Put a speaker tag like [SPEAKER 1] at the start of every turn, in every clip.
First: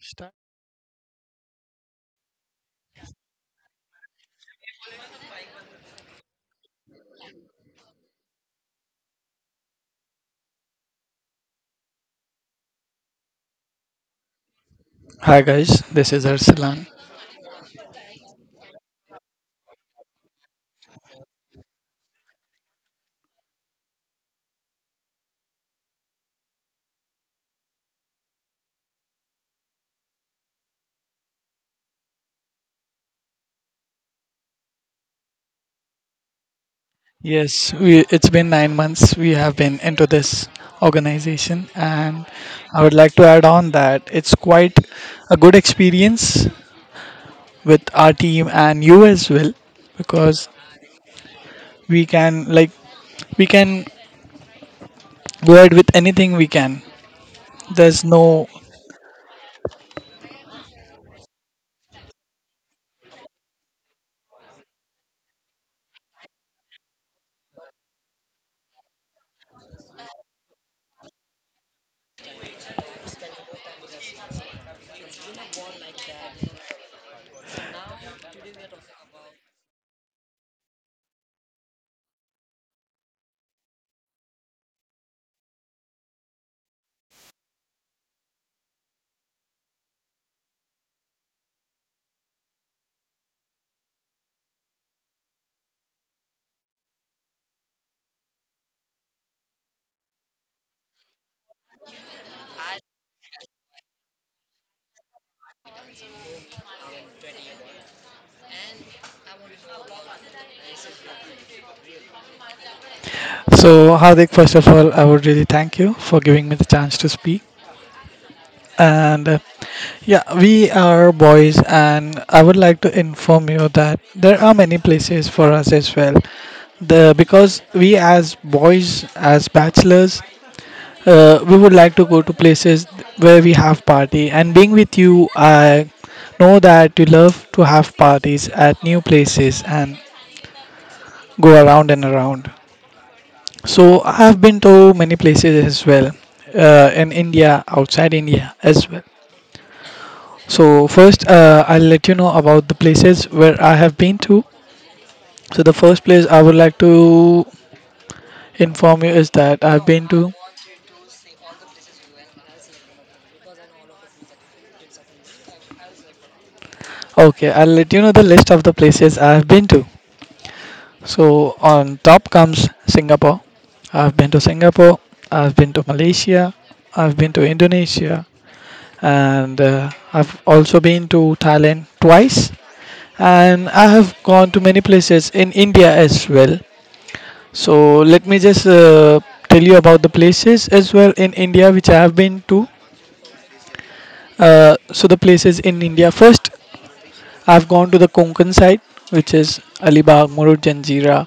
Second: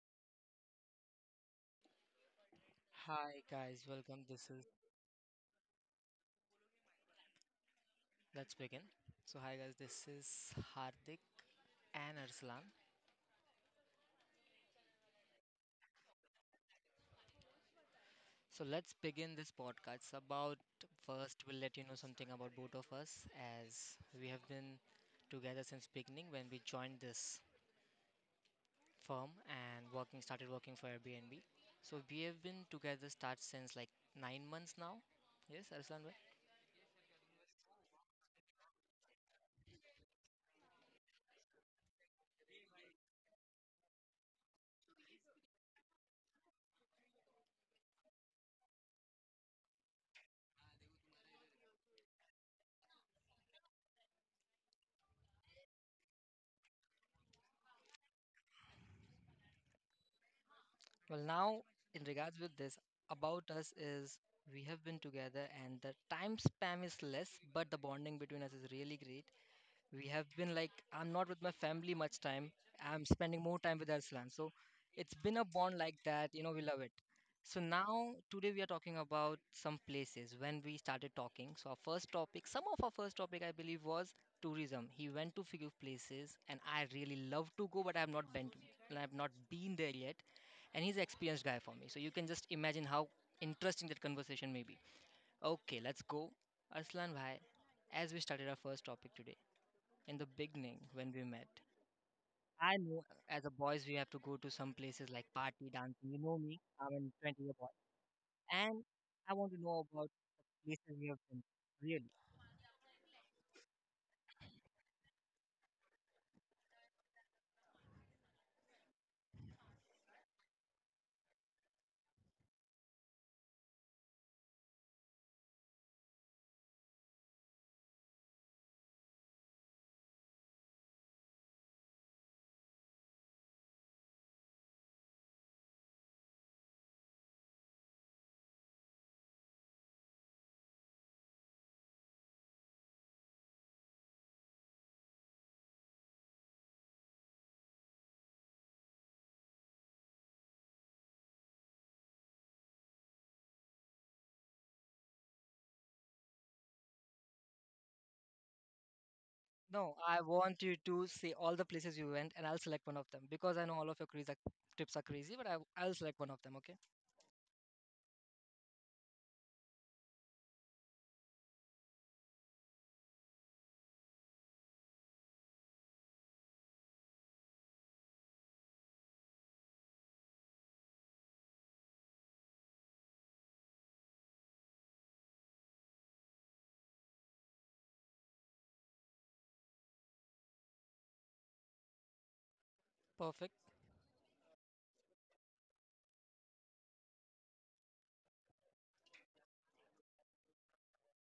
[SPEAKER 1] Start.
[SPEAKER 2] Hi guys, welcome. This is Let's begin. So hi guys, this is Hardik and Arslan.
[SPEAKER 1] Hi guys, this is Arsalan.
[SPEAKER 2] So let's begin this podcast about, first we'll let you know something about both of us, as we have been together since beginning when we joined this firm and working started working for Airbnb. So we have been together start since like 9 months now. Yes, Arslan.
[SPEAKER 1] It's been 9 months we have been into this organization, and I would like to add on that it's quite a good experience with our team and you as well, because we can like we can go ahead with anything we can. There's no
[SPEAKER 2] Well, now, in regards with this, about us is we have been together and the time spam is less, but the bonding between us is really great. We have been like, I'm not with my family much time, I'm spending more time with Arslan, so it's been a bond like that. We love it. So now today we are talking about some places. When we started talking, so our first topic some of our first topic, I believe, was tourism. He went to few places and I really love to go, but I have not been there yet, and he's an experienced guy for me, so you can just imagine how interesting that conversation may be. Okay, let's go, Arslan bhai. As we started our first topic today, in the beginning when we met. I know, as a boys we have to go to some places like party dancing. You know me, I'm a 20-year boy, and I want to know about places you have been. Really?
[SPEAKER 1] so Hardik. First of all, I would really thank you for giving me the chance to speak, and yeah, we are boys, and I would like to inform you that there are many places for us as well. The because we as boys, as bachelors, we would like to go to places where we have party. And being with you, I know that you love to have parties at new places and go around and around. So I have been to many places as well, in India, outside India as well. So first, I'll let you know about the places where I have been to. So the first place I would like to inform you is that I've
[SPEAKER 2] No,
[SPEAKER 1] been
[SPEAKER 2] I
[SPEAKER 1] to.
[SPEAKER 2] want you to say all the places you went, and I'll select one of them because I know all of your crazy trips are crazy, but I'll select one of them. Okay?
[SPEAKER 1] Okay, I'll let you know the list of the places I have been to. So on top comes Singapore. I've been to Singapore. I've been to Malaysia. I've been to Indonesia, and I've also been to Thailand twice. And I have gone to many places in India as well. So let me just tell you about the places as well in India which I have been to.
[SPEAKER 2] Perfect.
[SPEAKER 1] So the places in India first, I've gone to the Konkan side, which is Alibag, Murud Janjira,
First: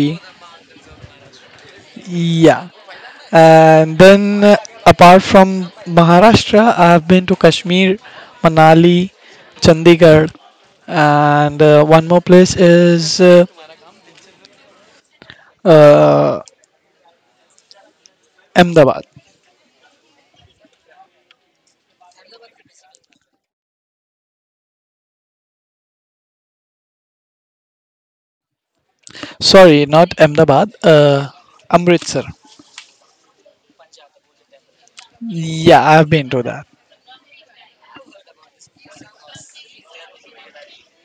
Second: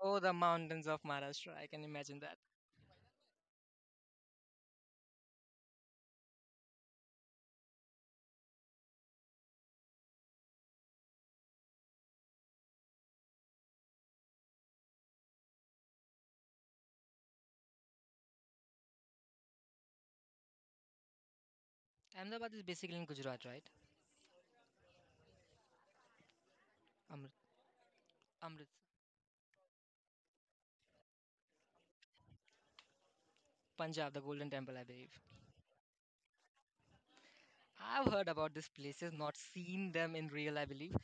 [SPEAKER 2] Oh, the mountains of Maharashtra! I can imagine that.
[SPEAKER 1] Yeah, and then apart from Maharashtra, I have been to Kashmir, Manali, Chandigarh, and one more place is uh, Ahmedabad.
[SPEAKER 2] Ahmedabad is basically in Gujarat, right? Amrit, Amritsar,
[SPEAKER 1] Sorry, not Ahmedabad. Amritsar.
[SPEAKER 2] Punjab, the Golden Temple, I believe.
[SPEAKER 1] Yeah, I've been to that.
[SPEAKER 2] I've heard about these places, not seen them in real, I believe,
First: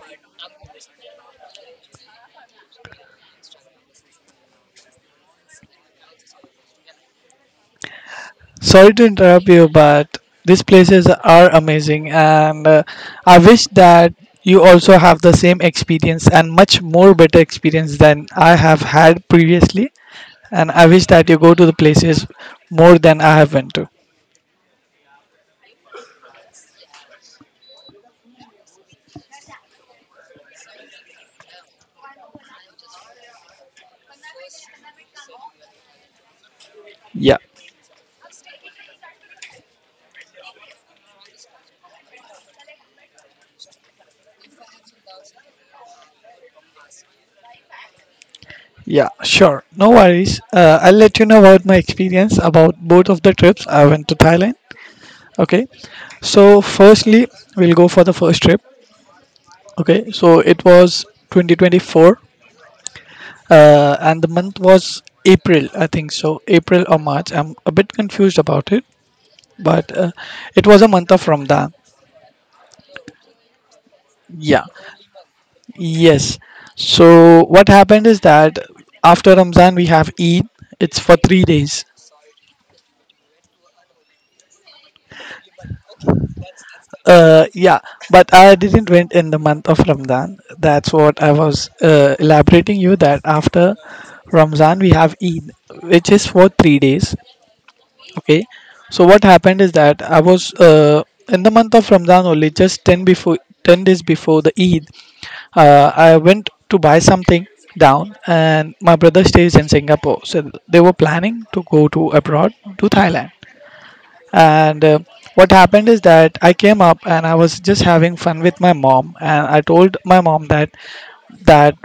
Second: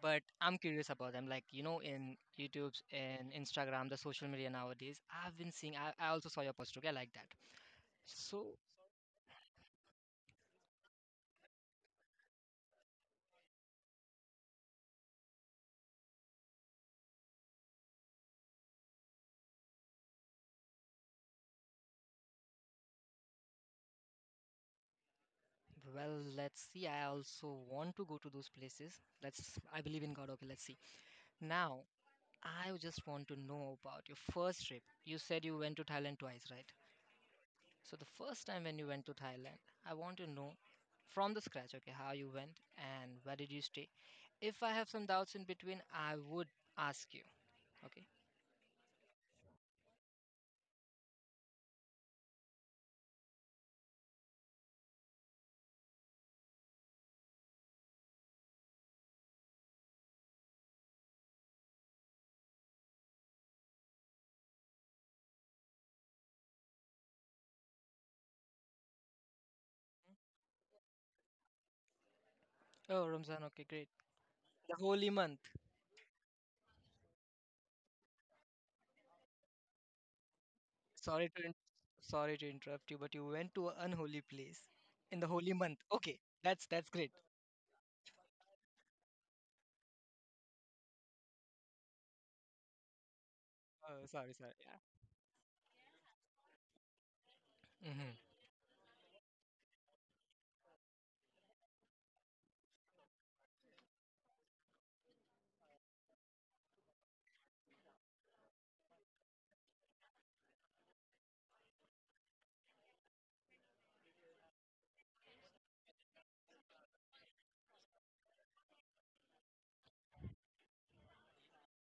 [SPEAKER 2] but I'm curious about them. Like, you know, in YouTube's and Instagram, the social media nowadays, I've been seeing, I also saw your post, okay? I like that. So,
[SPEAKER 1] Sorry to interrupt you, but these places are amazing, and I wish that you also have the same experience and much more better experience than I have had previously. And I wish that you go to the places more than I have went to.
[SPEAKER 2] well, let's see. I also want to go to those places. I believe in God, okay? Let's see. Now, I just want to know about your first trip. You said you went to Thailand twice, right?
[SPEAKER 1] Yeah,
[SPEAKER 2] So the first time when you went to Thailand, I want to know from the scratch, okay, how you went and where did you stay. If I have some doubts in between, I would ask you. Okay.
[SPEAKER 1] yeah, sure, no worries. I'll let you know about my experience about both of the trips I went to Thailand. Okay, so firstly, we'll go for the first trip. Okay, so it was 2024 and the month was April, I think so, April or March. I'm a bit confused about it, but it was a month of Ramadan.
[SPEAKER 2] Oh, Ramzan. Okay, great.
[SPEAKER 1] Yeah,
[SPEAKER 2] The holy month.
[SPEAKER 1] yes. So what happened is that after Ramadan we have Eid. It's for
[SPEAKER 2] Sorry
[SPEAKER 1] three
[SPEAKER 2] to in-
[SPEAKER 1] days.
[SPEAKER 2] sorry to interrupt you, but you went to an unholy place in the holy month. Okay, that's great.
[SPEAKER 1] Yeah, but I didn't went in the month of Ramadan. That's what I was elaborating you that after
[SPEAKER 2] Oh, sorry, sorry.
[SPEAKER 1] Ramadan we have Eid, which is for 3 days.
[SPEAKER 2] Yeah. Mm-hmm.
[SPEAKER 1] Okay, so what happened is that I was in the month of Ramadan only, 10 days before the Eid. I went to buy something down, and my brother stays in Singapore, so they were planning to go to abroad to Thailand. And what happened is that I came up and I was just having fun with my mom, and I told my mom that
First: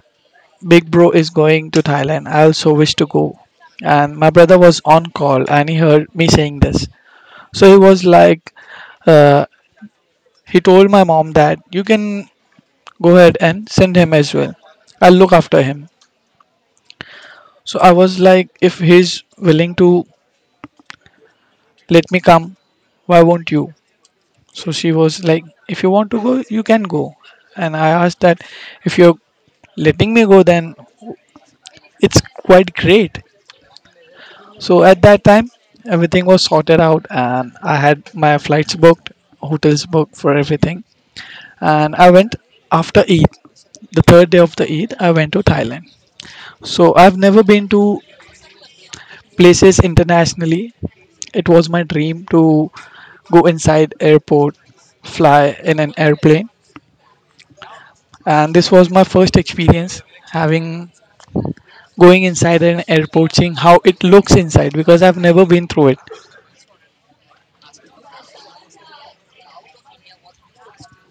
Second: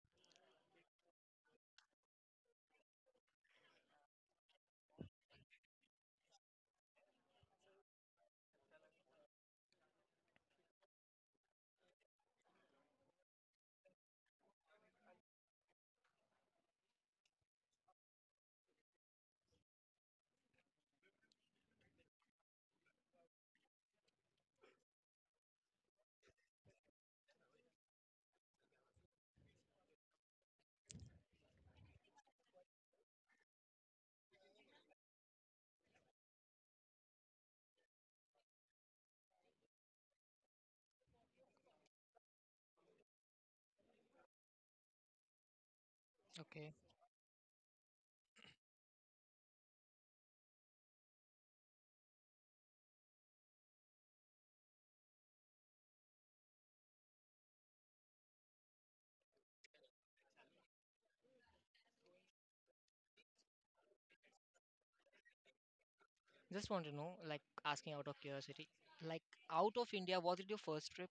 [SPEAKER 1] big bro is going to Thailand. I also wish to go. And my brother was on call, and he heard me saying this, so he was like, uh, he told my mom that you can go ahead and send him as well. I'll look after him. So I was like, if he's willing to let me come, why won't you? So she was like, if you want to go, you can go. And I asked that if you're letting me go, then it's quite great. So at that time, everything was sorted out, and I had my flights booked, hotels booked for everything. And I went after Eid, the third day of the Eid, I went to Thailand.
[SPEAKER 2] Okay.
[SPEAKER 1] So I've never been to places internationally. It was my dream to go inside airport, fly in an airplane, and this was my first experience having going inside an airport, seeing how it looks inside because I've never been through it.
[SPEAKER 2] Just want to know, like, asking out of curiosity, like, out of India, was it your first trip?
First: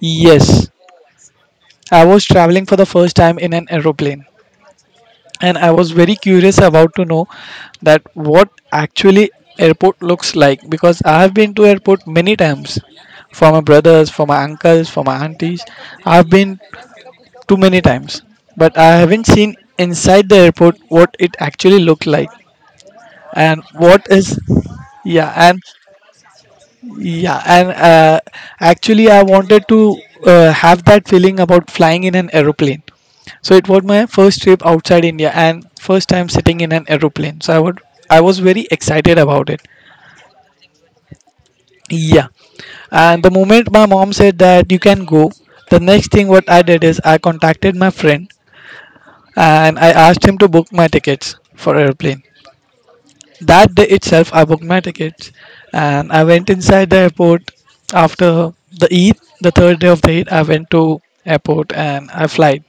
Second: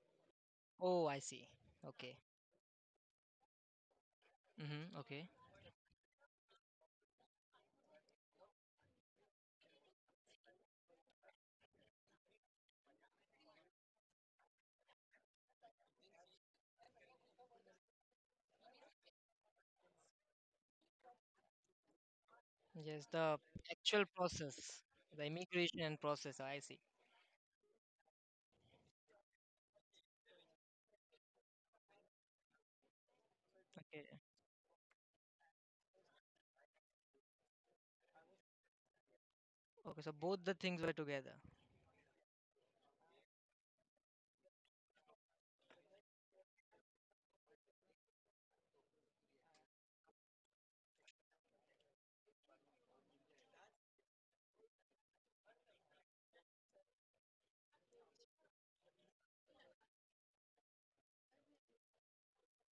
[SPEAKER 1] Yes,
[SPEAKER 2] Oh, I see.
[SPEAKER 1] I
[SPEAKER 2] Okay.
[SPEAKER 1] was traveling for the first time in an aeroplane.
[SPEAKER 2] Mm-hmm. Okay.
[SPEAKER 1] And I was very curious about to know that what actually airport looks like because I have been to airport many times for my brothers, for my uncles, for my aunties. I've been too many times, but I haven't seen inside the airport what it actually looked like
[SPEAKER 2] Yes, the
[SPEAKER 1] and
[SPEAKER 2] actual
[SPEAKER 1] what is
[SPEAKER 2] process, the
[SPEAKER 1] yeah and
[SPEAKER 2] immigration process. I see.
[SPEAKER 1] yeah, and uh, actually, I wanted to have that feeling about flying in an aeroplane. So it was my
[SPEAKER 2] Okay.
[SPEAKER 1] first trip outside India and first time sitting in an aeroplane. So I would, I was very excited about it.
[SPEAKER 2] Okay. So both the things were together.
[SPEAKER 1] Yeah, and the moment my mom said that you can go, the next thing what I did is I contacted my friend and I asked him to book my tickets for aeroplane. That day itself, I booked my tickets and I went inside the airport after the Eid, the third day of the Eid. I went to airport and I flight.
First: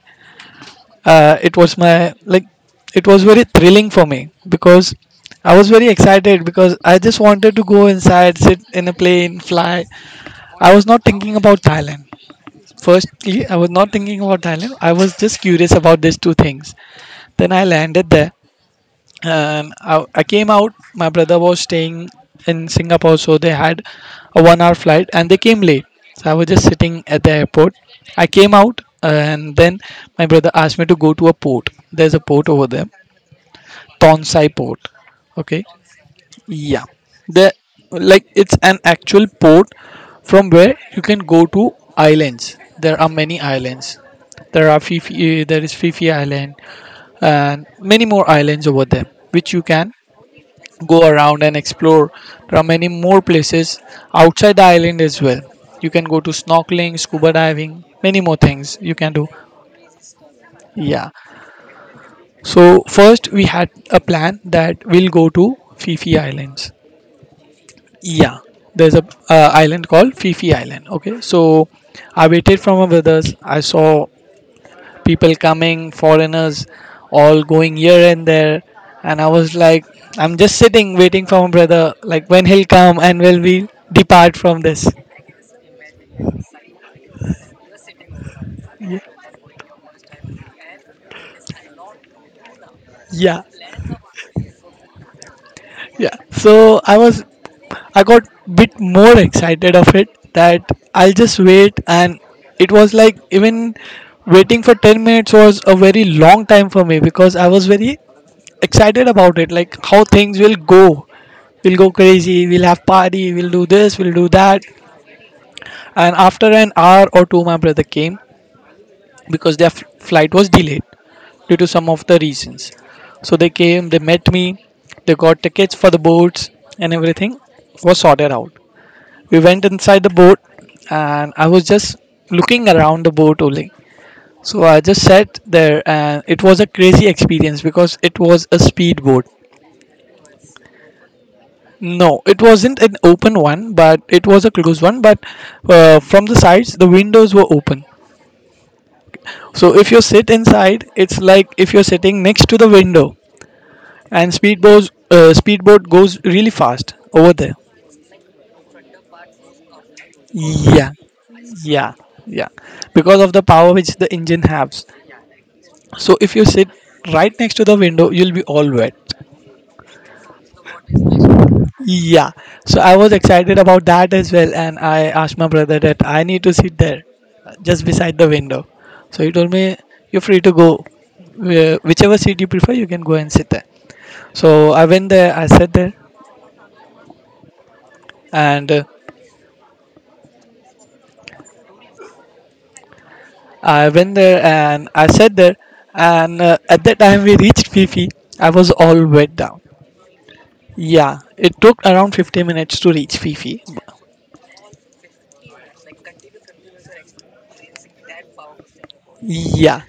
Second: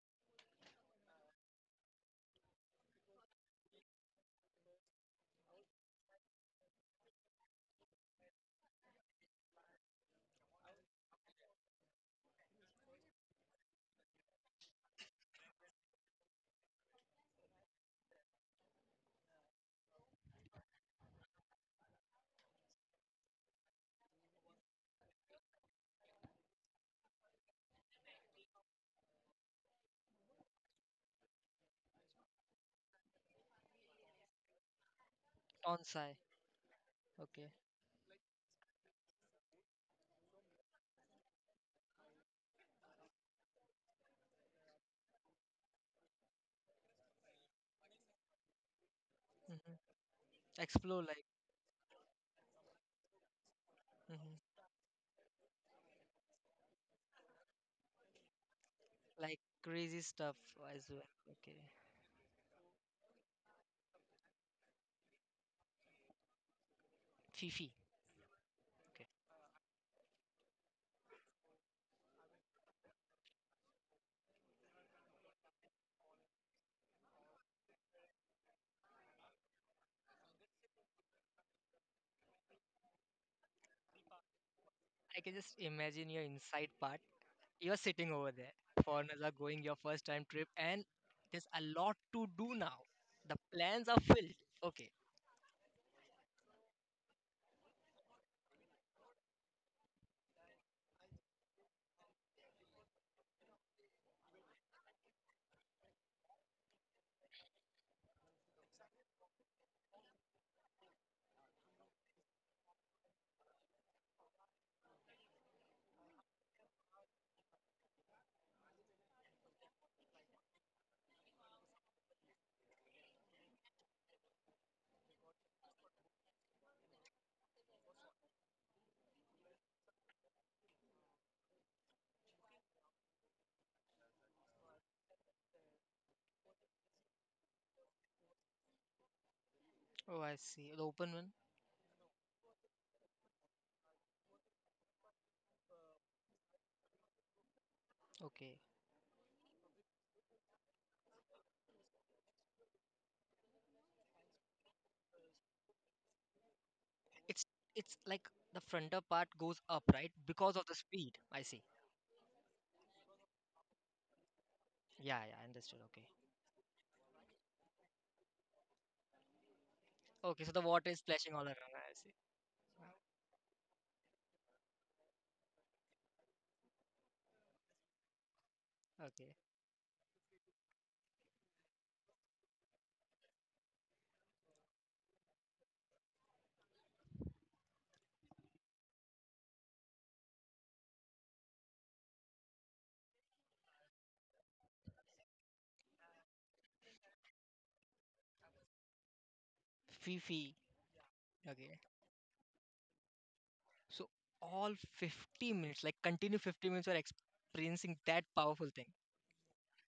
[SPEAKER 1] Uh, it was my like, it was very thrilling for me because I was very excited because I just wanted to go inside, sit in a plane, fly. I was not thinking about Thailand. Firstly, I was not thinking about Thailand. I was just curious about these two things. Then I landed there and I came out. My brother was staying in Singapore, so they had a 1 hour flight and they came late, so I was just sitting at the airport. I came out and then my brother asked me to go to a port. There's a port over there, Tonsai port. Okay,
[SPEAKER 2] Tonsai.
[SPEAKER 1] yeah, the
[SPEAKER 2] Okay.
[SPEAKER 1] like it's an actual port from where you can go to islands. There are many islands. There are fifi eh, there is Fifi island and many more islands over there which you
[SPEAKER 2] Hmm.
[SPEAKER 1] can go
[SPEAKER 2] Explore like.
[SPEAKER 1] around and explore. There are many more places outside
[SPEAKER 2] Hmm.
[SPEAKER 1] the island as well. You can go to snorkeling, scuba diving, many more things you can do.
[SPEAKER 2] Like crazy stuff as well.
[SPEAKER 1] Yeah.
[SPEAKER 2] Okay.
[SPEAKER 1] So first we had a plan that we'll go to Fifi Islands.
[SPEAKER 2] Fifi.
[SPEAKER 1] Yeah, there's a
[SPEAKER 2] Okay.
[SPEAKER 1] uh, island called Fifi Island. Okay, so I waited for my brothers. I saw people coming, foreigners all going here and there. And I was like, I'm just sitting waiting for my brother, like when he'll come and will we depart from this.
[SPEAKER 2] I can just imagine your inside part. You're sitting over there.
[SPEAKER 1] Y-
[SPEAKER 2] Foreigners are going your first time trip, and there's a lot to do now. The
[SPEAKER 1] Yeah.
[SPEAKER 2] plans are filled. Okay.
[SPEAKER 1] So I was, I got bit more excited of it that I'll just wait. And it was like even waiting for 10 minutes was a very long time for me because I was very excited about it, like how things will go. We'll go crazy, we'll have party, we'll do this, we'll do that. And after an hour or two, my brother came because their flight was delayed due to some of the reasons. So they came, they met me, they got tickets for the boats, and everything was sorted out. We went inside the boat, and I was just looking around the boat only. So I just sat there, and it was a crazy experience because it was a speed boat.
[SPEAKER 2] Oh, I see. The open one.
[SPEAKER 1] No, it wasn't an open one, but it was a closed one. But from the sides, the windows were open.
[SPEAKER 2] Okay.
[SPEAKER 1] So if you sit inside, it's like if you're sitting next to the window, and speedboat goes really fast over
[SPEAKER 2] It's
[SPEAKER 1] there.
[SPEAKER 2] like the frontal part goes up, right? Because of the
[SPEAKER 1] Yeah,
[SPEAKER 2] speed. I see.
[SPEAKER 1] yeah, yeah, because of the power which the engine has.
[SPEAKER 2] Yeah, yeah, understood. Okay.
[SPEAKER 1] So if you sit right next to the window, you'll be all wet.
[SPEAKER 2] Okay, so the water is splashing all around. I see.
[SPEAKER 1] Yeah. So I was excited about that as well, and I asked my brother that I need to sit there, just beside the window. So he
[SPEAKER 2] Okay.
[SPEAKER 1] told me, "You're free to go, whichever seat you prefer, you can go and sit there." So I went there. I sat there. And I went there and I sat there and at that time we reached Fifi. I was all wet down.
[SPEAKER 2] Fifi.
[SPEAKER 1] Yeah, it
[SPEAKER 2] Okay.
[SPEAKER 1] took around 50 minutes to reach Fifi.
[SPEAKER 2] So all 50 minutes, like continue 50 minutes, you are experiencing that powerful thing.
[SPEAKER 1] Yeah,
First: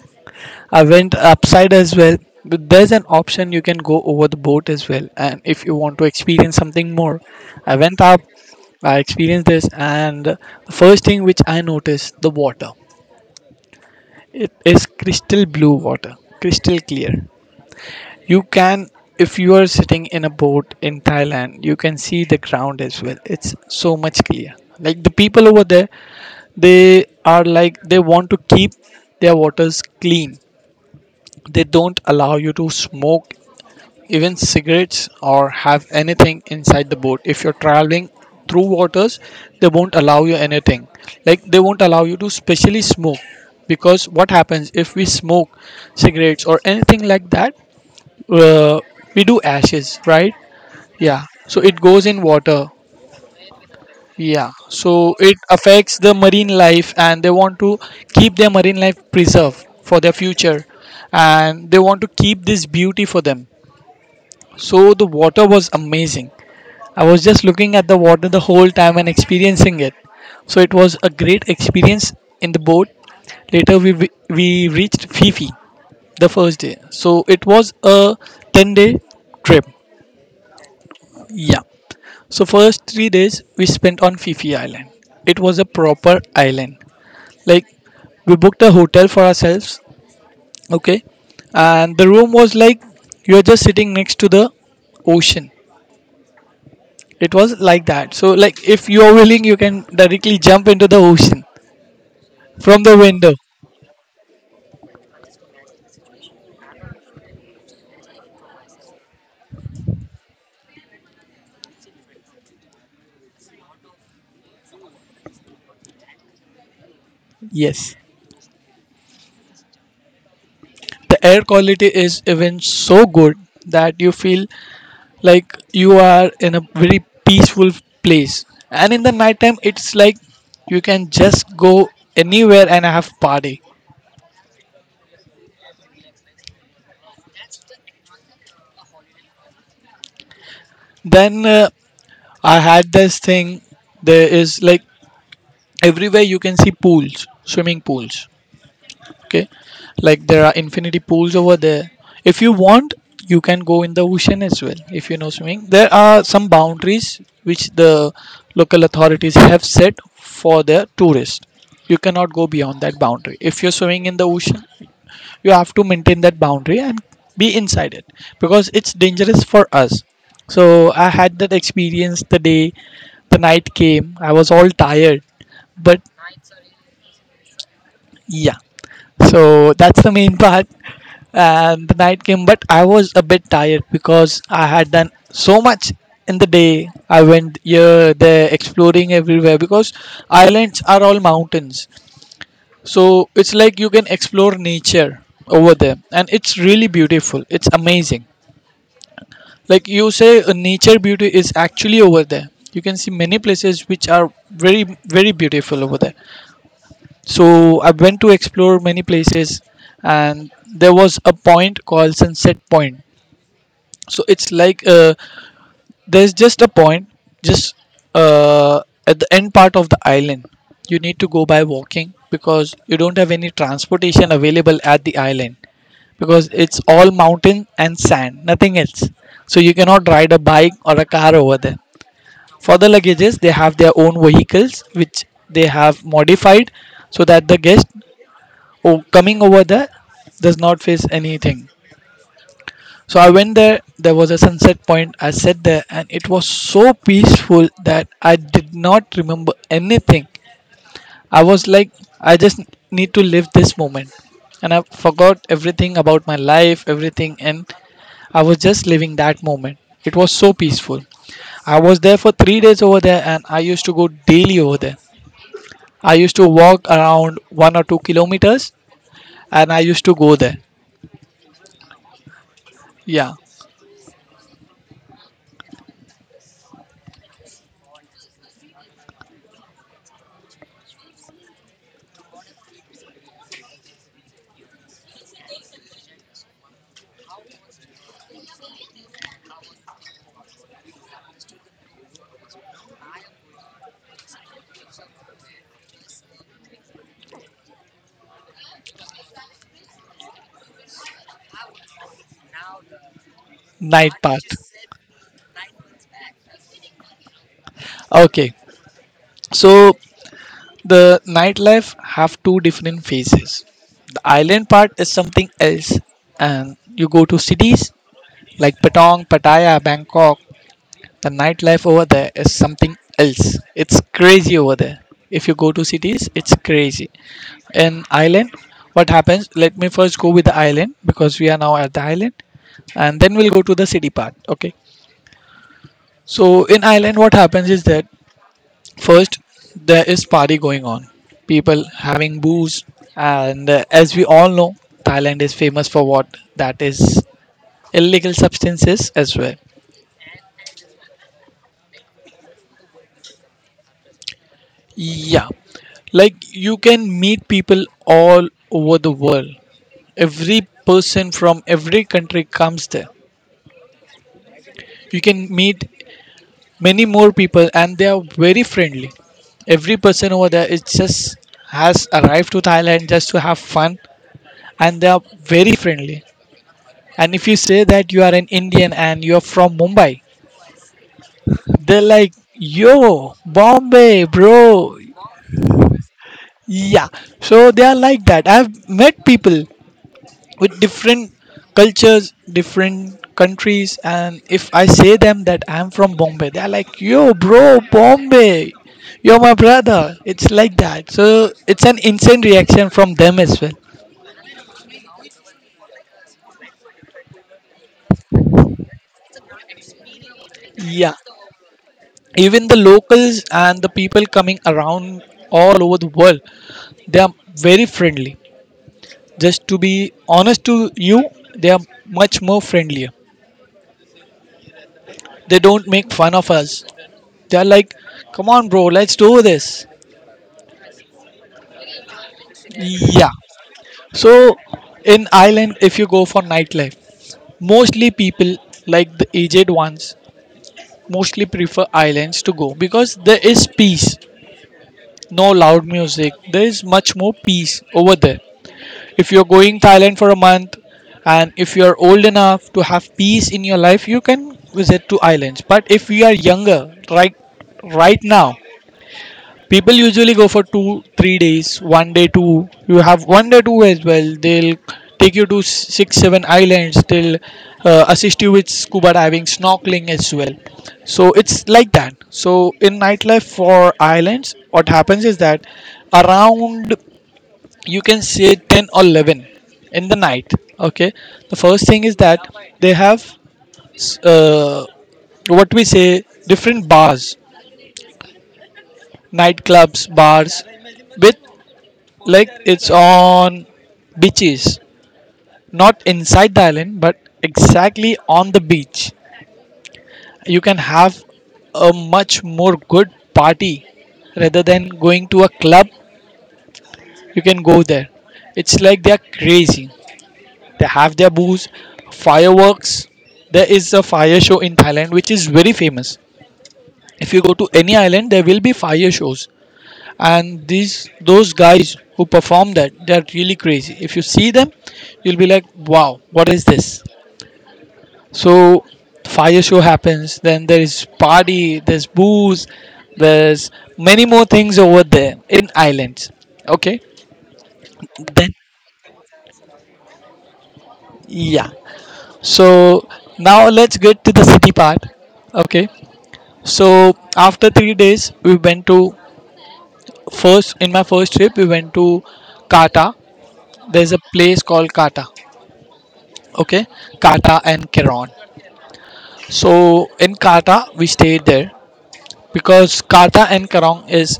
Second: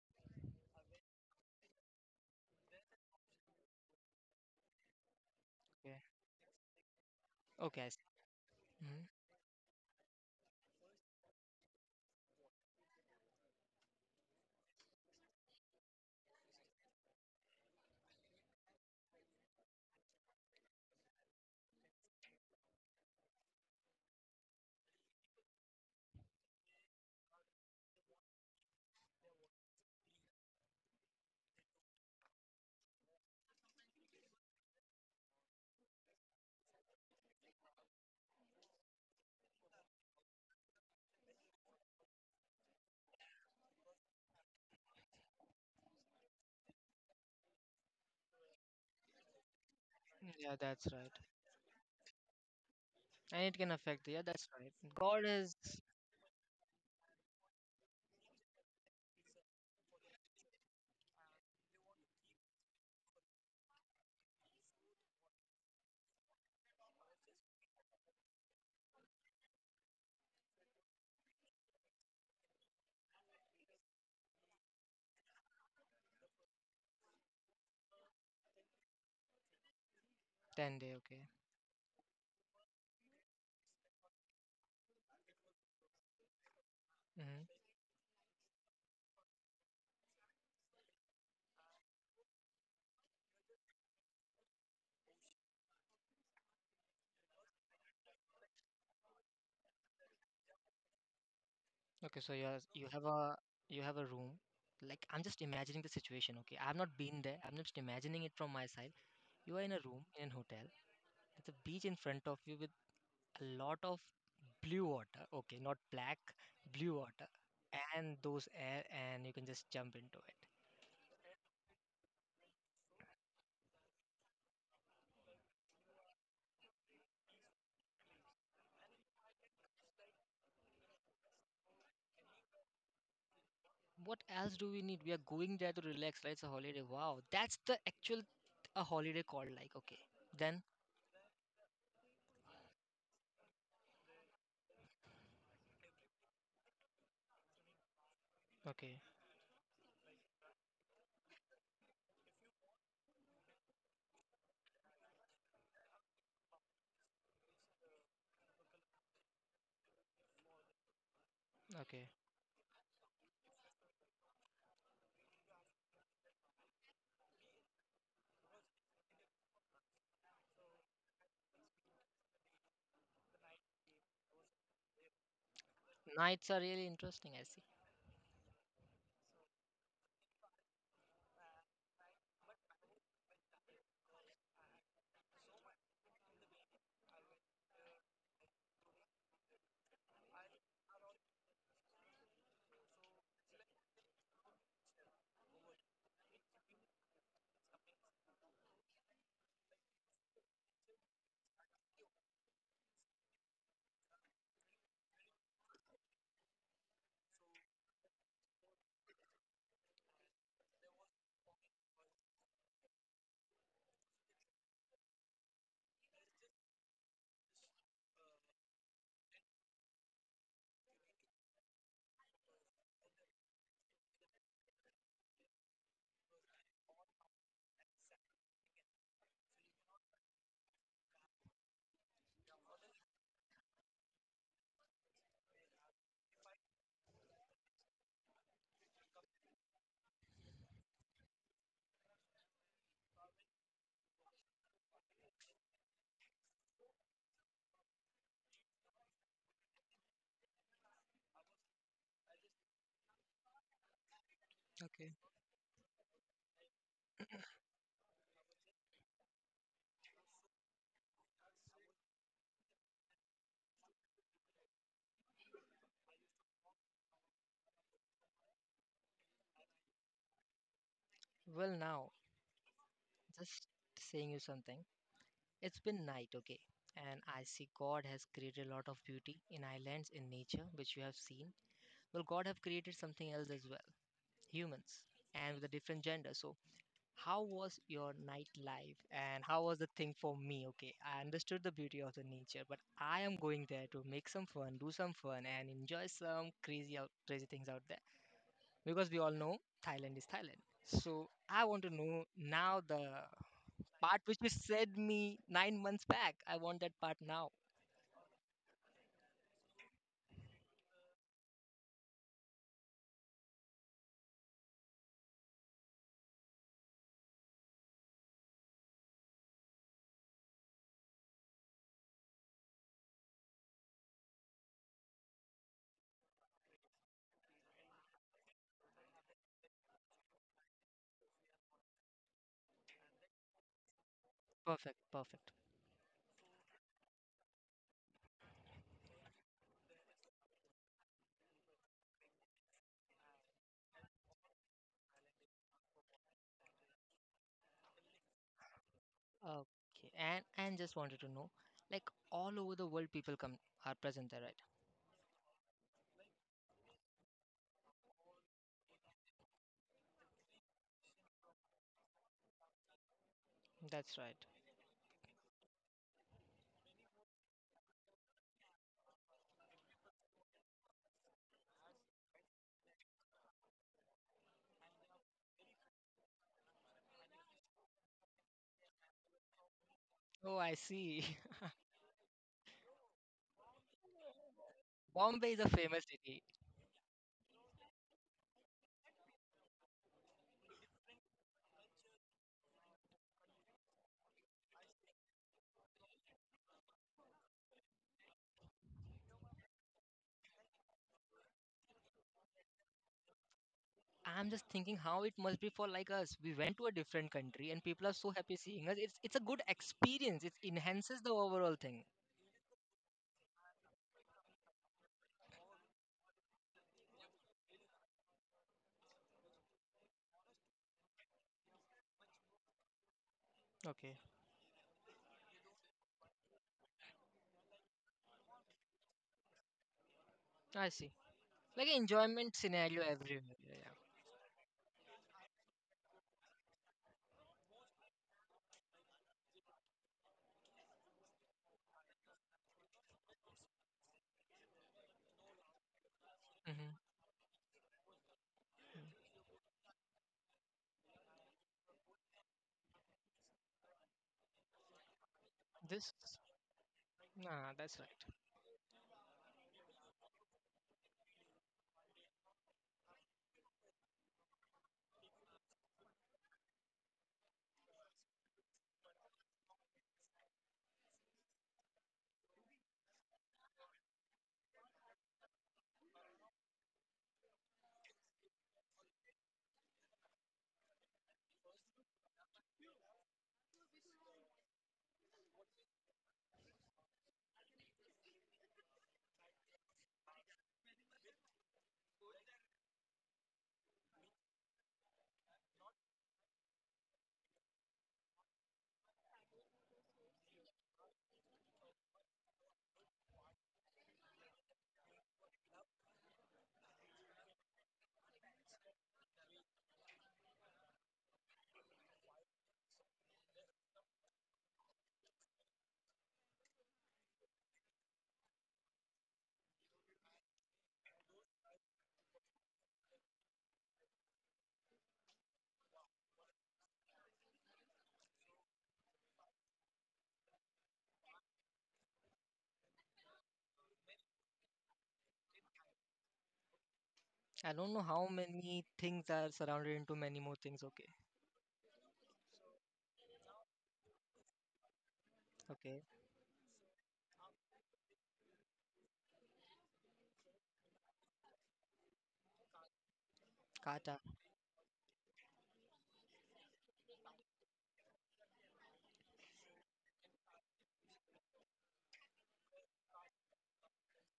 [SPEAKER 1] I went upside as well. But there's an option you can go over the boat as well. And if you want
[SPEAKER 2] Okay.
[SPEAKER 1] to experience something more, I
[SPEAKER 2] Okay, I
[SPEAKER 1] went
[SPEAKER 2] see.
[SPEAKER 1] up, I
[SPEAKER 2] Mhm.
[SPEAKER 1] experienced this, and the first thing which I noticed the water. It is crystal blue water, crystal clear. You can, if you are sitting in a boat in Thailand, you can see the ground as well. It's so much clear. Like the people over there, they are like they want to keep their waters clean. They don't allow you to smoke even cigarettes or have anything inside the boat. If you're traveling through waters, they won't allow you anything. Like they won't allow you to specially smoke because what happens if we smoke cigarettes or anything like that, uh, we do ashes, right?
[SPEAKER 2] Yeah, that's right.
[SPEAKER 1] Yeah. So it goes in water.
[SPEAKER 2] And it can affect the, yeah,
[SPEAKER 1] Yeah.
[SPEAKER 2] that's right.
[SPEAKER 1] So
[SPEAKER 2] God
[SPEAKER 1] it
[SPEAKER 2] is
[SPEAKER 1] affects the marine life, and they want to keep their marine life preserved for their future, and they want to keep this beauty for them. So the water was amazing. I was just looking at the water the whole time and experiencing it. So it was a great experience in the boat. Later we reached Fifi the first day. So it was a 10-day day trip.
[SPEAKER 2] 10-day, okay.
[SPEAKER 1] Yeah. So first 3 days we spent on Fifi Island. It was a proper island.
[SPEAKER 2] Hmm.
[SPEAKER 1] Like, we booked a hotel for ourselves, okay, and the room was like you're just sitting next to the ocean. It was like that. So like if you are willing, you can directly jump into the ocean
[SPEAKER 2] Okay, so you are,
[SPEAKER 1] from the window.
[SPEAKER 2] you have a room. Like I'm just imagining the situation, okay? I've not been there. I'm just imagining it from my side. You are in a room in a hotel. There's a beach in front of you with a lot of blue water. Okay, not black, blue water.
[SPEAKER 1] Yes,
[SPEAKER 2] And those air, and you can just jump into it.
[SPEAKER 1] the air quality is even so good that you feel like you are in a very peaceful place, and in the nighttime it's like you can just go anywhere and have party.
[SPEAKER 2] What else do we need? We are going there to relax, right? It's a holiday. Wow, that's the actual a holiday called like. Okay, then
[SPEAKER 1] Then I had this thing. There is, like, everywhere you can see pools, swimming pools.
[SPEAKER 2] okay,
[SPEAKER 1] Okay, like there are infinity pools over there. If you want, you can go in the ocean as well if you know swimming. There are some boundaries which the local authorities have set for their tourists. You
[SPEAKER 2] okay.
[SPEAKER 1] cannot go beyond that boundary if you're swimming in the ocean. You have to maintain that boundary and be inside it because it's dangerous for us. So I had that experience. The day the night came, I was all tired, but
[SPEAKER 2] Nights are really interesting. I see.
[SPEAKER 1] yeah. So that's the main part. And the night came, but I was a bit tired because I had done so much. In the day I went here there exploring everywhere because islands are all mountains. So it's like you can explore nature over there, and it's really beautiful, it's amazing. Like you say, nature beauty is actually over there. You can see many places which are very, very beautiful over there. So I went to explore many places. And there was a point called sunset point. So it's like, there's just a point, just uh, at the end part of the island. You need to go by walking because you don't have any transportation available at the island, because it's all mountain and sand, nothing else. So you cannot ride a bike or a car over there. For the luggages, they have their own vehicles which they have modified so that the guest coming over there does not face anything. So I went there, there was a sunset point. I sat there and it was so peaceful that I did not remember anything. I was like, I just need to live this moment. And I
[SPEAKER 2] Okay.
[SPEAKER 1] forgot everything about my life, everything, and I was just living that moment. It was so peaceful. I was there for 3 days over there and I used to go daily over there. I used to walk around 1 or 2 kilometers and I used to go there.
[SPEAKER 2] Well, now,
[SPEAKER 1] Yeah,
[SPEAKER 2] just saying you something. It's been night. Okay, and I see God has created a lot of beauty in islands in nature, which you have seen. Well, god have created something else as well, humans, and with a different gender. So how was your nightlife and how was the thing for me? Okay, I understood the beauty of the nature, but I am going there to make some fun, do some fun and enjoy some crazy out, crazy things out there, because we all know Thailand is Thailand. So I want to know now the
[SPEAKER 1] night
[SPEAKER 2] part
[SPEAKER 1] path.
[SPEAKER 2] which you said me 9 months back. I want that part now.
[SPEAKER 1] Okay, so the nightlife have two different phases. The island part is something else, and you go to cities like Patong, Pattaya, Bangkok. The nightlife over there is something else. It's crazy over there. If you go to cities, it's crazy. In island, what happens? Let me first go with the island because we are now at the island, and then we'll go to the city part. Okay.
[SPEAKER 2] Perfect, perfect.
[SPEAKER 1] So in island, what happens is that, first, there is party going on. People having booze, and as we all know, Thailand is famous for what, that is illegal substances as well.
[SPEAKER 2] Okay, and just wanted to know, like, all over the world, people come, are present there, right?
[SPEAKER 1] Yeah, like you can meet people all over the world. Every person from every country comes there.
[SPEAKER 2] That's right.
[SPEAKER 1] You can meet many more people, and they are very friendly. Every person over there is just has arrived to Thailand just to have fun, and they are very friendly. And if you say that you are an Indian and you're from Mumbai,
[SPEAKER 2] Oh, I see.
[SPEAKER 1] they're like, yo, Bombay, bro.
[SPEAKER 2] Bombay is a famous city.
[SPEAKER 1] Yeah. So they are like that. I've met people with different cultures, different countries, and if I say them that I'm from Bombay, they're like, yo, bro, Bombay. You're my brother. It's like that. So it's an instant reaction from them as well.
[SPEAKER 2] I'm just thinking how it must be for like us. We went to a different country and people are so happy seeing us. It's a good experience. It
[SPEAKER 1] Yeah.
[SPEAKER 2] enhances the overall thing.
[SPEAKER 1] Even the locals and the people coming around all over the world, they are very friendly. Just to be honest to you, they are much more friendlier.
[SPEAKER 2] Okay.
[SPEAKER 1] They don't make fun of us. They are like, come on, bro, let's do this.
[SPEAKER 2] I see. Like an enjoyment scenario
[SPEAKER 1] Yeah.
[SPEAKER 2] everywhere. Yeah,
[SPEAKER 1] So, in Ireland, if you go for nightlife, mostly people like the aged ones mostly prefer islands to go because there is peace, no loud music. There
[SPEAKER 2] yeah.
[SPEAKER 1] is
[SPEAKER 2] Hmm.
[SPEAKER 1] much more peace over there. If you're going Thailand for a month and if you're old enough to have peace in your life, you can visit two islands. But if
[SPEAKER 2] This.
[SPEAKER 1] we are younger, right
[SPEAKER 2] Nah, that's
[SPEAKER 1] right
[SPEAKER 2] right.
[SPEAKER 1] now, people usually go for two, 3 days, one day two. You have one day two as well. They'll take you to six, seven islands. They'll assist you with scuba diving, snorkeling as well. So it's like that. So in nightlife for islands, what happens is that around you can say 10 or 11 in the night. Okay, the first thing is that they have, uh, what we say, different bars, nightclubs, bars, with, like, it's on beaches, not inside the island but exactly on the beach. You can have a much more good party rather than going to a club. You can go there. It's like they are crazy. They have their booze, fireworks. There is a fire show in Thailand which is very famous. If you go to any island, there will be fire shows, and these those guys who perform that, they are really crazy. If you see them, you'll be like, "Wow, what is this?" So, fire show happens. Then there is party. There's booze. There's many more things over there in islands. Okay,
[SPEAKER 2] I don't know how
[SPEAKER 1] then,
[SPEAKER 2] many things are surrounded into many more things. Okay.
[SPEAKER 1] yeah. So now let's get to the city part. Okay.
[SPEAKER 2] Okay.
[SPEAKER 1] So after 3 days, we went to first in my first trip. We went to Kata. There's a
[SPEAKER 2] Kata.
[SPEAKER 1] place called Kata. Okay, Kata and Keron. So in Kata, we stayed there because Kata and Keron is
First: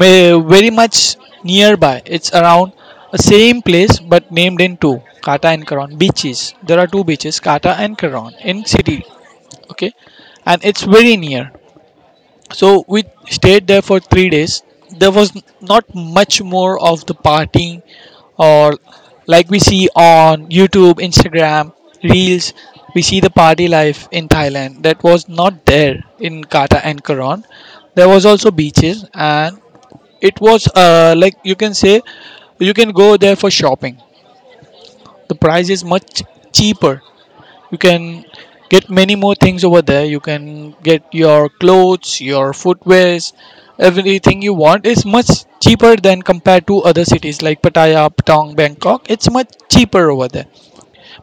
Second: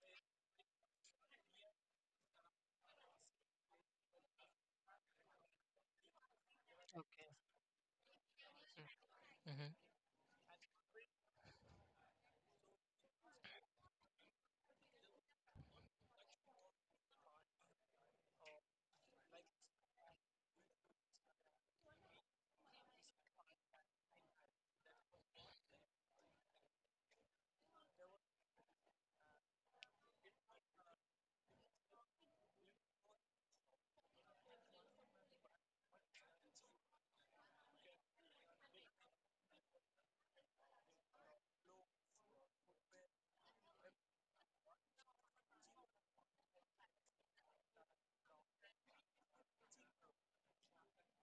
[SPEAKER 1] very much nearby. It's around the same place but named in two, Kata and Keron beaches. There are two
[SPEAKER 2] Okay.
[SPEAKER 1] beaches, Kata and Keron, in city.
[SPEAKER 2] Hmm.
[SPEAKER 1] Okay, and it's very near. So we stayed there for 3 days. There was not much more of the partying or like we see on YouTube, Instagram, Reels. We see the party life in Thailand that was not there in Kata and Karon. There was also beaches and it was, like you can say, you can go there for shopping. The price is much cheaper. You can get many more things over there. You can get your clothes, your footwears, everything you want is much cheaper than compared to other cities like Pattaya, Patong, Bangkok. It's much cheaper over there.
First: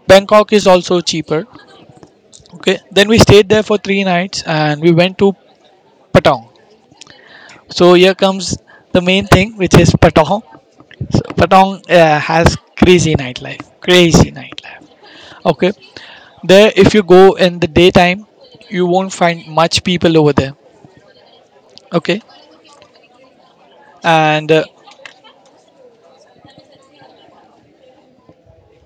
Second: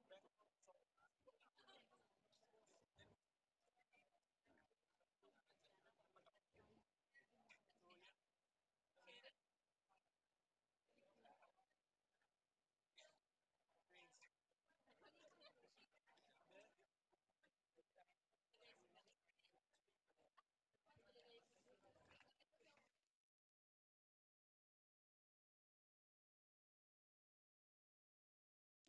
[SPEAKER 1] Bangkok is also cheaper. Okay, then we stayed there for 3 nights and we went to Patong. So here comes the main thing, which is Patong. So Patong has crazy nightlife, crazy nightlife. Okay, there, if you go in the daytime, you won't find much people over there. Okay, and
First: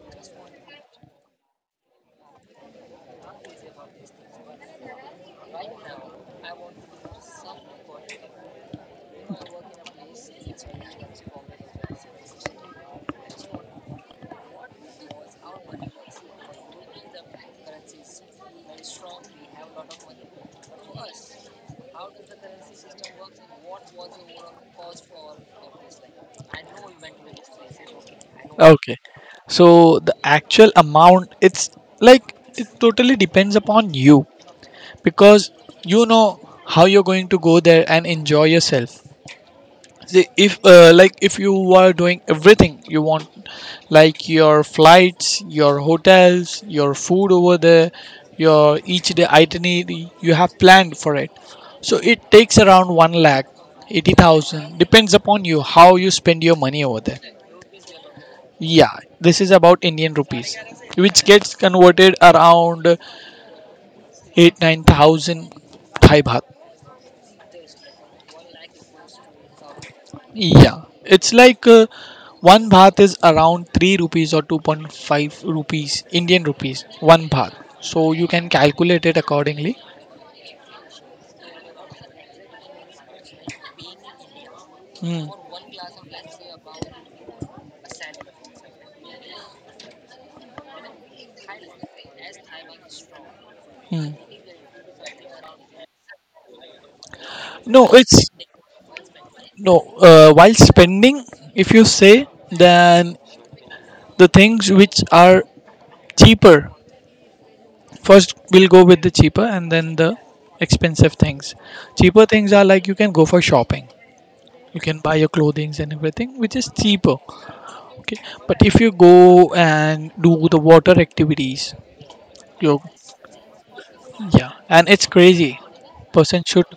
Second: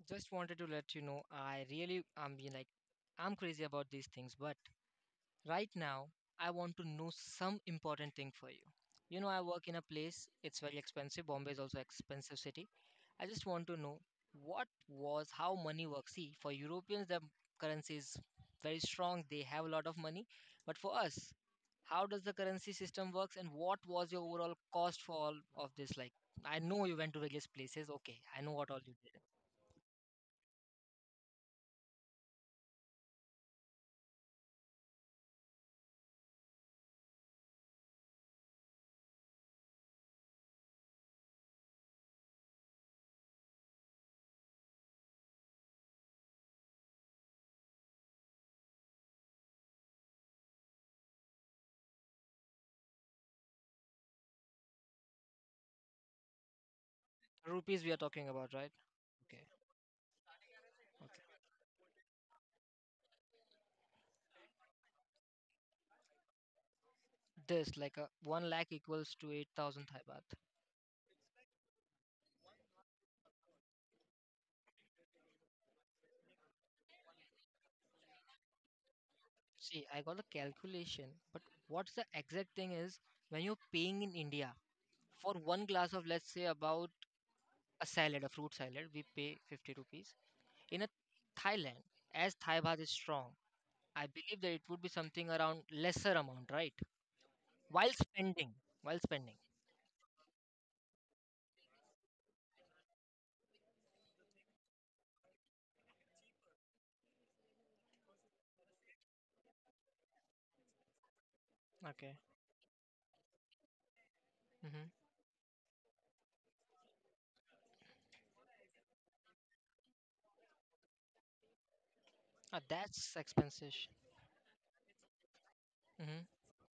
[SPEAKER 2] Just wanted to let you know, I'm being like, I'm crazy about these things, but right now I want to know some important thing for you. You know, I work in a place, it's very expensive. Bombay is also expensive city. I just want to know what was how money works. See, for Europeans the currency is very strong, they have a lot of money. But for us, how does the currency system works and what was your overall cost for all of this? Like, I know you went to various places, okay. I know what all you
[SPEAKER 1] okay,
[SPEAKER 2] did.
[SPEAKER 1] so the actual amount, it's like it totally depends upon you because you know how you're going to go there and enjoy yourself. See, if like, if you are doing everything you want, like your flights, your hotels, your food over there, your each day itinerary you have planned for it, so it takes around 1 lakh 80,000, depends upon you how you spend your money over there.
[SPEAKER 2] Rupees we are talking about, right?
[SPEAKER 1] Yeah, this
[SPEAKER 2] Okay,
[SPEAKER 1] is about Indian rupees, which
[SPEAKER 2] okay.
[SPEAKER 1] gets converted around 8 9,000 Thai baht.
[SPEAKER 2] This like a 1 lakh equals to 8,000 Thai baht.
[SPEAKER 1] Yeah, it's like, one baht is around 3 rupees or 2.5 rupees, Indian rupees, one baht. So you can calculate it accordingly.
[SPEAKER 2] See, I got the calculation, but what's the exact thing is, when you're paying in India
[SPEAKER 1] Hmm.
[SPEAKER 2] for one glass of, let's say, about a salad, a fruit salad, we pay 50 rupees. In a Thailand, as Thai baht is strong, I
[SPEAKER 1] Hmm.
[SPEAKER 2] believe that it would be something around lesser amount, right?
[SPEAKER 1] No,
[SPEAKER 2] While
[SPEAKER 1] it's
[SPEAKER 2] spending, while spending.
[SPEAKER 1] no. While spending, if you say, then the things which are cheaper, 1st we'll go with the cheaper and then the expensive things.
[SPEAKER 2] Okay.
[SPEAKER 1] Cheaper things are like you can go for shopping, you
[SPEAKER 2] Mm-hmm.
[SPEAKER 1] can buy your clothing and everything, which is cheaper. Okay, but if you go and do the water activities,
[SPEAKER 2] Ah,
[SPEAKER 1] you,
[SPEAKER 2] that's expensive.
[SPEAKER 1] yeah, and it's crazy.
[SPEAKER 2] Mm-hmm.
[SPEAKER 1] Person should,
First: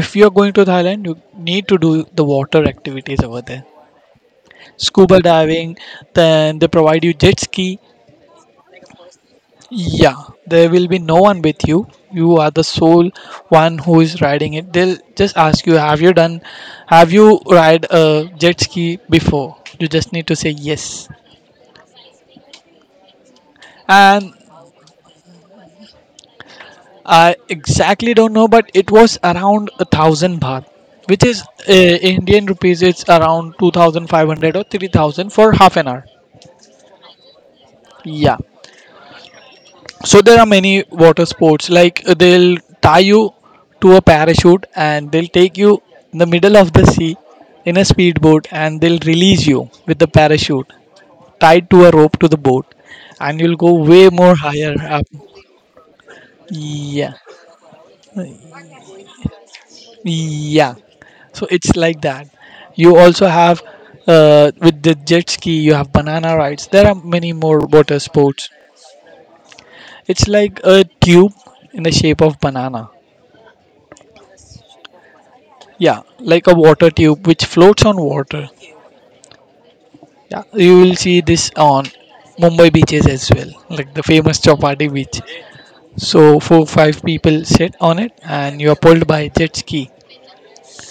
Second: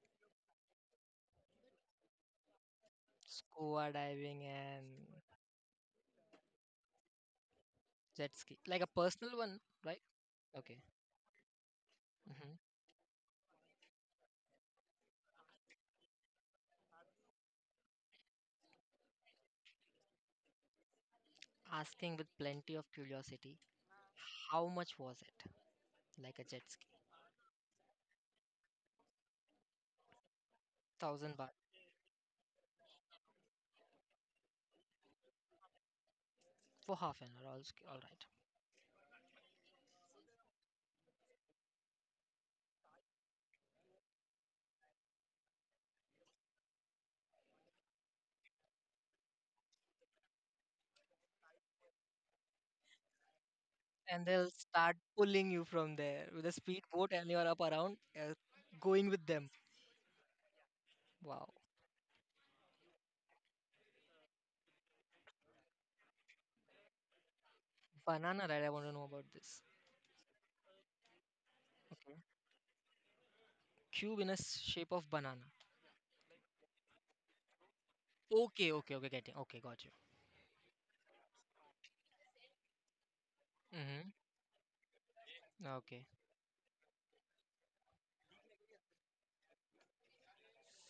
[SPEAKER 1] if you're going to Thailand, you need to do the water activities over there.
[SPEAKER 2] Scuba diving and
[SPEAKER 1] Scuba diving, then they provide you jet ski.
[SPEAKER 2] jet ski. Like a personal one, right?
[SPEAKER 1] Yeah, there
[SPEAKER 2] Okay.
[SPEAKER 1] will be no one with you. You are
[SPEAKER 2] Hmm.
[SPEAKER 1] the sole one who is riding it. They'll just ask you, have you done, have you ride a jet ski before? You just need to say yes.
[SPEAKER 2] Asking with plenty of curiosity,
[SPEAKER 1] And
[SPEAKER 2] how much was it? Like a jet ski.
[SPEAKER 1] I exactly don't know, but it was around 1,000 baht, which
[SPEAKER 2] Thousand
[SPEAKER 1] is,
[SPEAKER 2] baht
[SPEAKER 1] Indian rupees. It's around 2,500 or 3,000 for half an hour.
[SPEAKER 2] for half an hour. All right.
[SPEAKER 1] Yeah. So there are many water sports. Like they'll tie you to a parachute, and they'll take you in the middle of the sea in a speedboat, and they'll release you with the parachute tied to a rope to the boat, and you'll go way
[SPEAKER 2] And
[SPEAKER 1] more
[SPEAKER 2] they'll
[SPEAKER 1] higher
[SPEAKER 2] start
[SPEAKER 1] up.
[SPEAKER 2] pulling you from there with a speedboat
[SPEAKER 1] Yeah.
[SPEAKER 2] and you're up around, going with them.
[SPEAKER 1] Yeah, so
[SPEAKER 2] Wow.
[SPEAKER 1] it's like that. You also have with the jet ski, you have banana rides. There are many more water
[SPEAKER 2] Banana
[SPEAKER 1] sports.
[SPEAKER 2] ride, I want to know about this.
[SPEAKER 1] It's like a tube in the
[SPEAKER 2] Okay.
[SPEAKER 1] shape of banana.
[SPEAKER 2] Cube in a s- shape of banana.
[SPEAKER 1] Yeah, like a water tube which floats on water.
[SPEAKER 2] Okay, okay, okay, getting. Okay, got you.
[SPEAKER 1] Yeah, you will see this on Mumbai beaches as well, like the
[SPEAKER 2] Mm-hmm.
[SPEAKER 1] famous Chopati beach.
[SPEAKER 2] Okay.
[SPEAKER 1] So four five people sit on it, and you are pulled by jet ski.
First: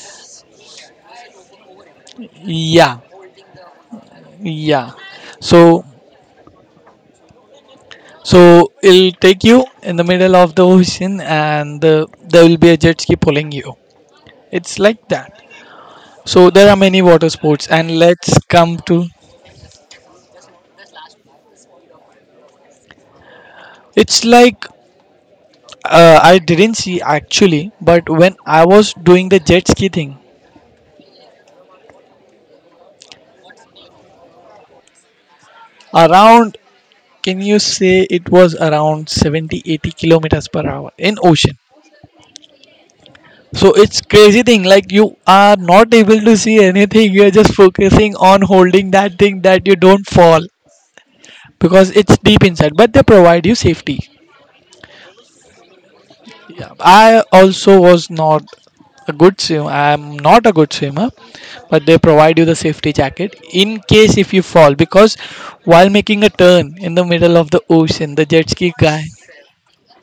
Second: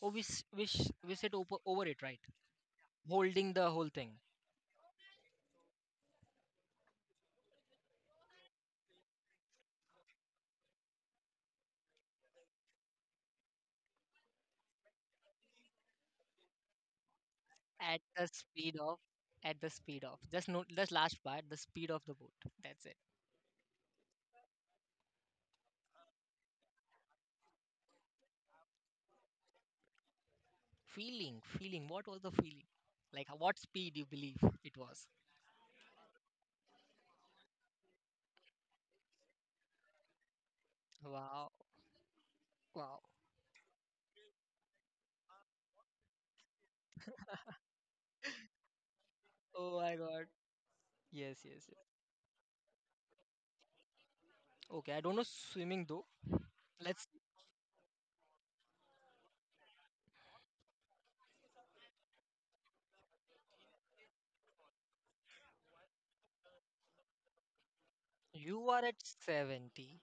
[SPEAKER 2] Oh, we sit over, over it, right?
[SPEAKER 1] Yeah,
[SPEAKER 2] Holding the whole thing.
[SPEAKER 1] yeah. So So it'll take you in the middle of the ocean, and there will be a jet ski pulling you. It's like that. So there are many water sports, and
[SPEAKER 2] at the
[SPEAKER 1] let's come
[SPEAKER 2] speed of
[SPEAKER 1] to.
[SPEAKER 2] at the speed of, just, no, just last part, the speed of the boat, that's it.
[SPEAKER 1] It's like I didn't see actually, but when I was doing the jet ski thing,
[SPEAKER 2] Feeling, what was the feeling, like what speed you believe it was?
[SPEAKER 1] around, can you say, it was around 70, 80 kilometers per hour in
[SPEAKER 2] Wow.
[SPEAKER 1] ocean.
[SPEAKER 2] Wow.
[SPEAKER 1] So it's crazy thing, like you are not able to see anything, you are just focusing on holding that thing that you
[SPEAKER 2] Oh my
[SPEAKER 1] don't
[SPEAKER 2] god.
[SPEAKER 1] fall,
[SPEAKER 2] Yes, yes, yes.
[SPEAKER 1] because it's deep inside, but they provide you safety.
[SPEAKER 2] Okay, I don't know swimming though. Let's,
[SPEAKER 1] I also was not a good swimmer, I'm not a good swimmer, but they provide you the safety jacket in case if you fall, because while making a turn in the middle of the ocean, the jet
[SPEAKER 2] you
[SPEAKER 1] ski
[SPEAKER 2] are at
[SPEAKER 1] guy,
[SPEAKER 2] 70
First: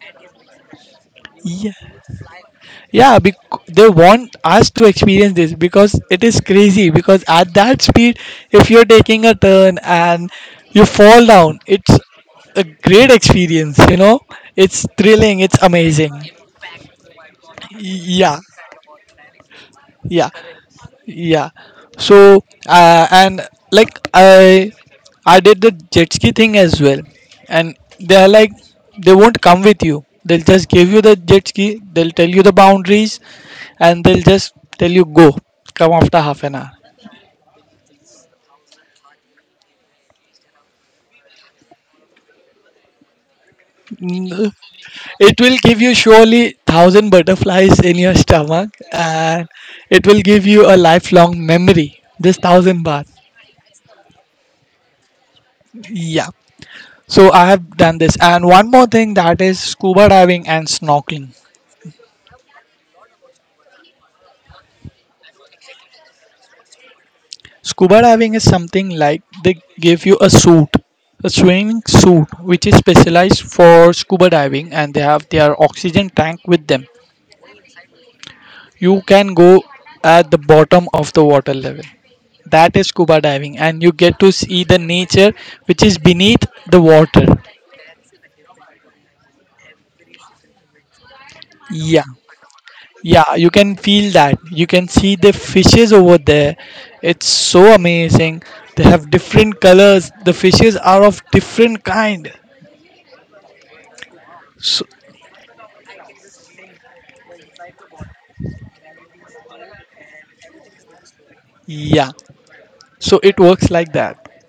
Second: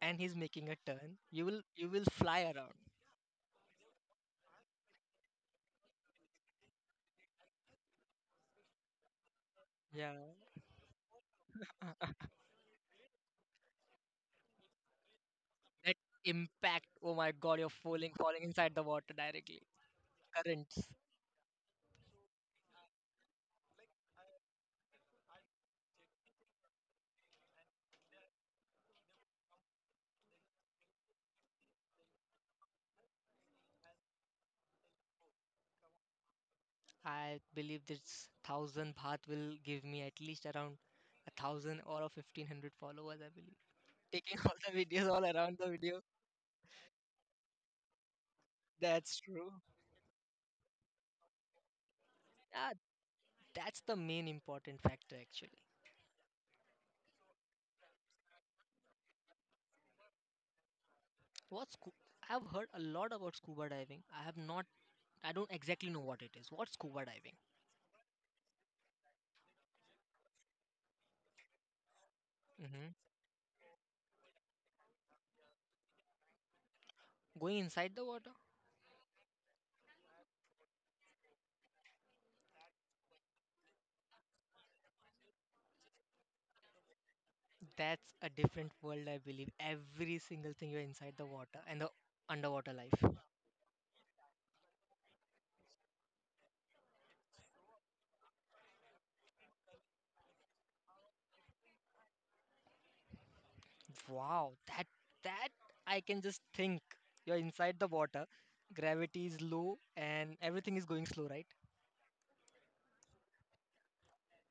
[SPEAKER 2] and he's making a turn,
[SPEAKER 1] yeah,
[SPEAKER 2] you will fly around.
[SPEAKER 1] yeah, they want us to experience this because it is crazy. Because at that speed, if you're taking a turn
[SPEAKER 2] Yeah.
[SPEAKER 1] and you fall down, it's a great experience, you know. It's thrilling, it's
[SPEAKER 2] That
[SPEAKER 1] amazing.
[SPEAKER 2] impact, oh my god, you're falling
[SPEAKER 1] Yeah,
[SPEAKER 2] falling inside the water directly,
[SPEAKER 1] yeah,
[SPEAKER 2] currents.
[SPEAKER 1] yeah. So and like, I did the jet ski thing as well. And they are like, they won't come with you, they'll just give you the jet ski, they'll tell you the boundaries, and they'll just tell you go, come after half an hour.
[SPEAKER 2] I believe this 1,000 baht will give me at least around a thousand or a 1,500 followers, I believe, taking
[SPEAKER 1] Mm,
[SPEAKER 2] all the videos all
[SPEAKER 1] it
[SPEAKER 2] around
[SPEAKER 1] will
[SPEAKER 2] the
[SPEAKER 1] give you
[SPEAKER 2] video.
[SPEAKER 1] surely thousand butterflies in your stomach,
[SPEAKER 2] That's
[SPEAKER 1] and
[SPEAKER 2] true.
[SPEAKER 1] it will give you a lifelong memory, this
[SPEAKER 2] Ah,
[SPEAKER 1] thousand baht.
[SPEAKER 2] that's the main important factor actually.
[SPEAKER 1] Yeah. So I have done this. And one more thing, that is scuba diving and snorkeling.
[SPEAKER 2] What scu- I've heard a lot about scuba diving. I have not. I don't exactly know what it is. What's scuba diving?
[SPEAKER 1] Scuba diving is something like they give you a suit, a swimming suit, which is
[SPEAKER 2] Hmm.
[SPEAKER 1] specialized for scuba diving, and they have their oxygen tank with them.
[SPEAKER 2] Going inside the water.
[SPEAKER 1] You can go at the bottom of the water level. That is scuba diving, and you get to see the nature which is beneath the water.
[SPEAKER 2] That's a different world, I believe. Every single thing, you're inside the water and the
[SPEAKER 1] Yeah.
[SPEAKER 2] underwater life.
[SPEAKER 1] Yeah, you can feel that, you can see the fishes over there. It's so amazing. They have different colors, the fishes are of different kind.
[SPEAKER 2] Wow, that,
[SPEAKER 1] So
[SPEAKER 2] that I can just think. You're inside the water, gravity is low, and everything is going slow, right?
[SPEAKER 1] yeah, so it works like that.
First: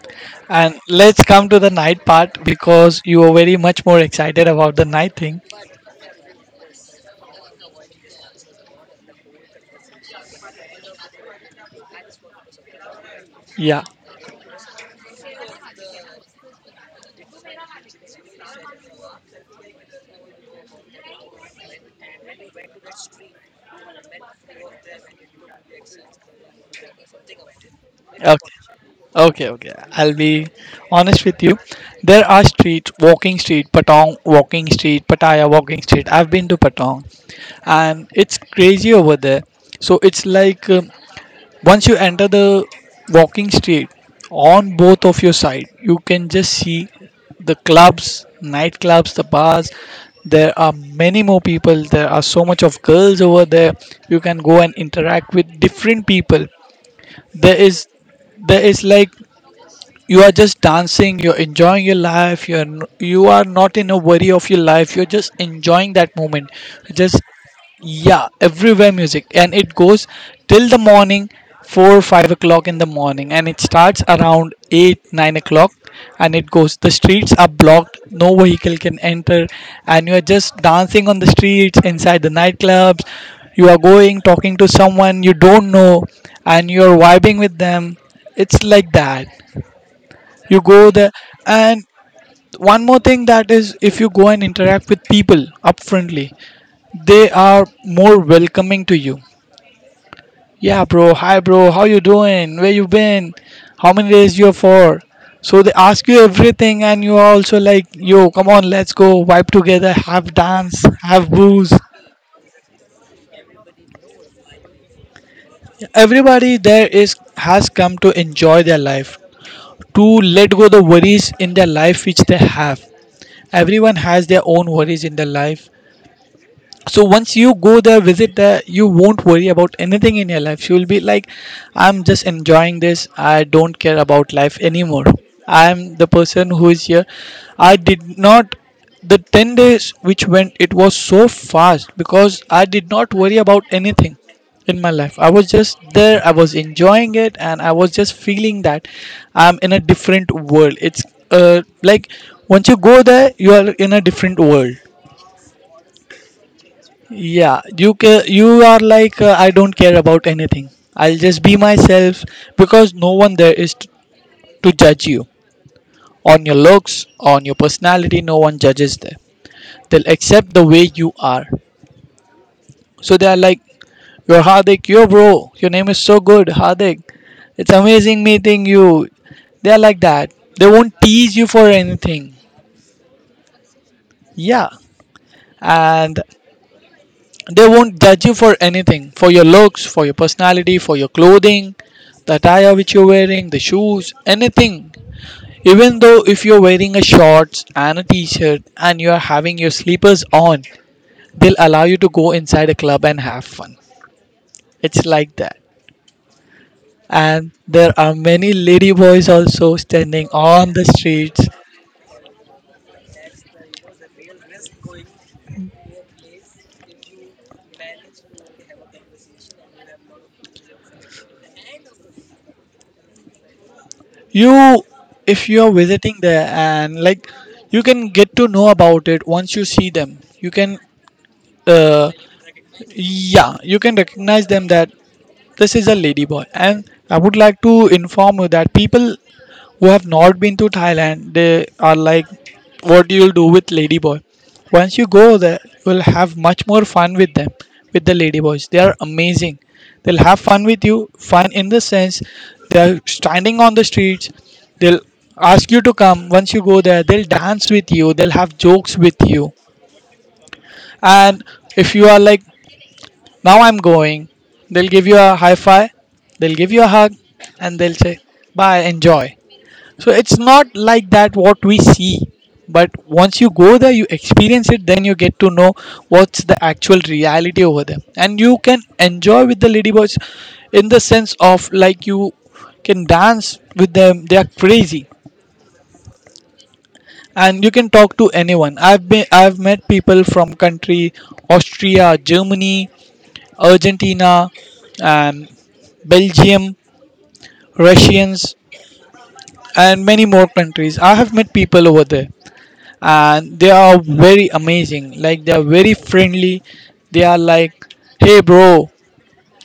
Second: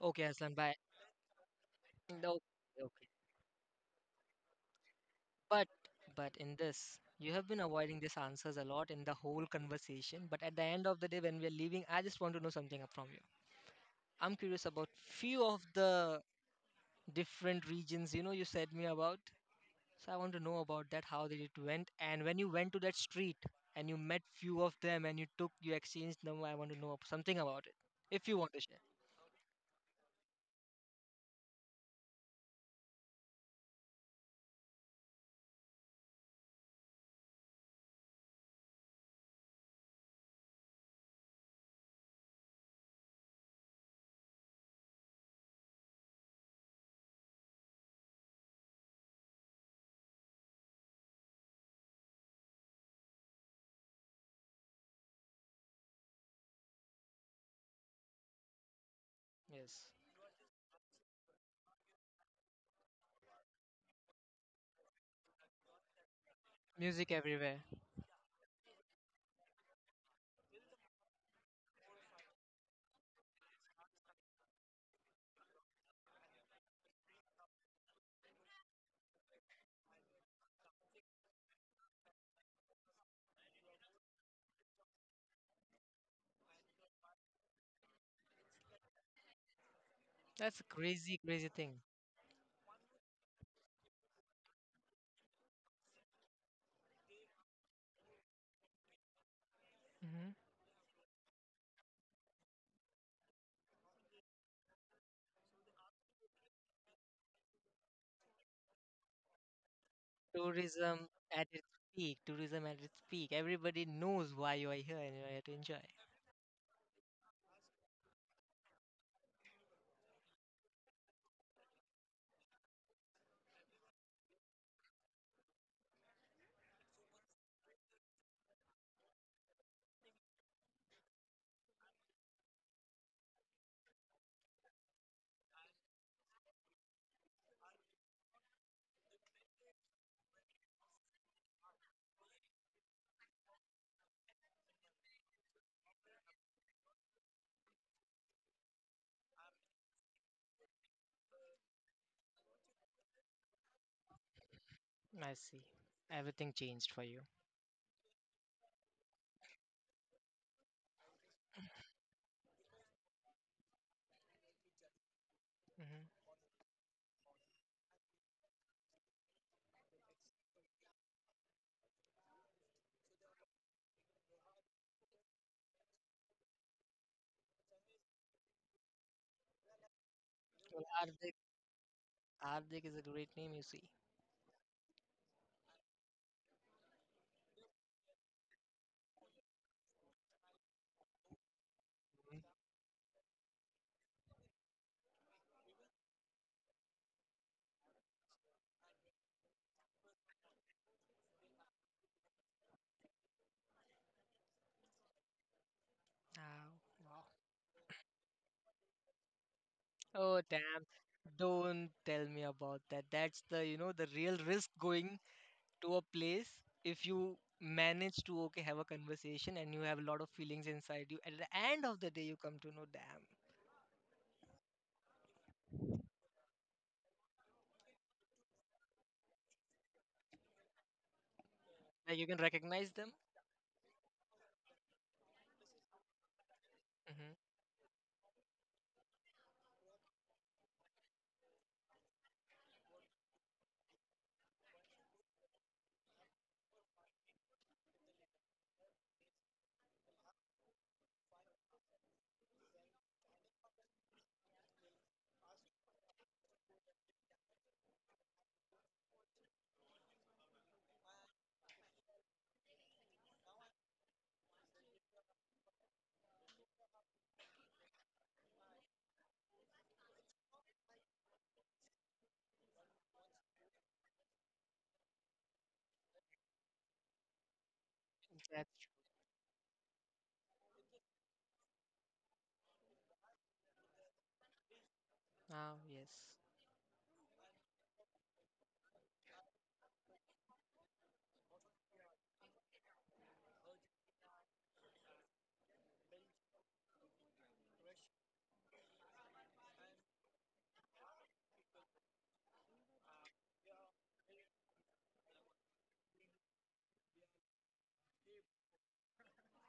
[SPEAKER 2] Okay, Aslan,
[SPEAKER 1] And
[SPEAKER 2] bye.
[SPEAKER 1] let's come to the night
[SPEAKER 2] No,
[SPEAKER 1] part, because
[SPEAKER 2] okay.
[SPEAKER 1] you are very much more excited about the night thing.
[SPEAKER 2] But but in this, you have been avoiding these answers a lot in the whole conversation. But at the end of the day, when we are leaving, I just want to know something up from you.
[SPEAKER 1] Yeah,
[SPEAKER 2] I'm curious about few of the different regions. You know, you said me about. So I want to know about that, how did it went, and when you went to that street and you met few of them and you took, you exchanged number. I want to know ab- something about it, if you
[SPEAKER 1] okay.
[SPEAKER 2] want to share.
[SPEAKER 1] Okay, okay. I'll be honest with you. There are streets, walking street Patong, walking street Pattaya, walking street. I've been to Patong, and it's crazy over there. So it's like once you enter the walking street, on both of your side, you can just see the clubs, nightclubs, the bars. There are many more people. There are so much of girls over there. You can go and interact with different people. There is there is like,
[SPEAKER 2] Yes,
[SPEAKER 1] you are just dancing, you're enjoying your life, you're you are not in a worry of your life, you're just enjoying that moment.
[SPEAKER 2] music
[SPEAKER 1] Just
[SPEAKER 2] everywhere.
[SPEAKER 1] yeah, everywhere music. And it goes till the morning, 4 5 o'clock in the morning, and it starts around 8 9 o'clock. And it goes, the streets are blocked, no vehicle can enter, and you are just dancing on the streets, inside the nightclubs. You are going, talking to someone you don't know, and you're vibing with them. It's like that.
[SPEAKER 2] That's
[SPEAKER 1] You
[SPEAKER 2] a
[SPEAKER 1] go there,
[SPEAKER 2] crazy, crazy thing.
[SPEAKER 1] and one more thing, that is, if you go and interact with people upfrontly, they are more welcoming to you.
[SPEAKER 2] Hmm.
[SPEAKER 1] Yeah bro, hi bro, how you doing, where you been, how many days you're for. So they ask you everything, and you are also like, yo, come on, let's go vibe together, have dance,
[SPEAKER 2] Tourism
[SPEAKER 1] have
[SPEAKER 2] at
[SPEAKER 1] booze.
[SPEAKER 2] its peak. Tourism at its peak. Everybody knows why you are here and you are here to enjoy.
[SPEAKER 1] Everybody there is has come to enjoy their life, to let go the worries in their life which they have. Everyone has their own worries in their life. So once you go there, visit there, you won't worry about anything in your life. You'll be like, I'm just enjoying this, I don't care about life anymore. I'm the person who is here. I did not, the 10 days which went, it was so fast, because I did not worry about anything in my life. I was just there, I was enjoying it, and I was just feeling that I'm in a different world. It's like, once you go there, you are in a different world.
[SPEAKER 2] I see. Everything changed for you.
[SPEAKER 1] Yeah, you you are like, I don't care about anything. I'll just be myself, because no one there is to judge you
[SPEAKER 2] Hmm.
[SPEAKER 1] on your looks, on your personality. No one judges there. They'll accept the way you are. So they are like, "You're Hardik, yo bro. Your name is so good, Hardik. It's amazing meeting you." They are like that. They
[SPEAKER 2] Well,
[SPEAKER 1] won't
[SPEAKER 2] Hardik,
[SPEAKER 1] tease you for anything.
[SPEAKER 2] Hardik is a great name, you see.
[SPEAKER 1] Yeah, and they won't judge you for anything, for your looks, for your personality, for your clothing, the
[SPEAKER 2] Mhm.
[SPEAKER 1] attire which you're wearing, the shoes, anything. Even though if you're wearing a shorts and a t-shirt and you're having your sleepers on, they'll allow you to go inside a club and have fun. It's like that.
[SPEAKER 2] Ah, wow.
[SPEAKER 1] And there are many lady boys also standing
[SPEAKER 2] Oh
[SPEAKER 1] on
[SPEAKER 2] damn.
[SPEAKER 1] the streets.
[SPEAKER 2] Don't tell me about that. That's the, you know, the real risk going to a place. If you manage to okay have a conversation and you have a lot of feelings inside you, at the end of the day you come to know, damn.
[SPEAKER 1] You, if you're visiting there, and like, you can get to know about it once you see them. You can, uh,
[SPEAKER 2] Like you can recognize them.
[SPEAKER 1] yeah, you can recognize them that this is a ladyboy. And I would
[SPEAKER 2] Hmm.
[SPEAKER 1] like to inform you that people who have not been to Thailand, they are like, what you'll do with ladyboy. Once you go there, you'll have much more fun with them, with the ladyboys. They are amazing. They'll have fun with you. Fun in the sense, they're standing on the streets. They'll ask you to come. Once you go there, they'll dance with you, they'll have jokes with you. And if you are like, now I'm going, they'll give you a high five, they'll give you a hug, and they'll say, "Bye, enjoy." So it's not like that what we see. But once you go there, you experience it, then you get to know what's the actual reality over there. And you
[SPEAKER 2] That's
[SPEAKER 1] can
[SPEAKER 2] true.
[SPEAKER 1] enjoy with the ladyboys in the sense of like, you can dance with them, they are crazy.
[SPEAKER 2] Ah, yes.
[SPEAKER 1] And you can talk to anyone. I've met people from country Austria, Germany, Argentina, and Belgium, Russians, and many more countries. I have met people over there, and they are very amazing. Like, they are very friendly. They are like, "Hey, bro,"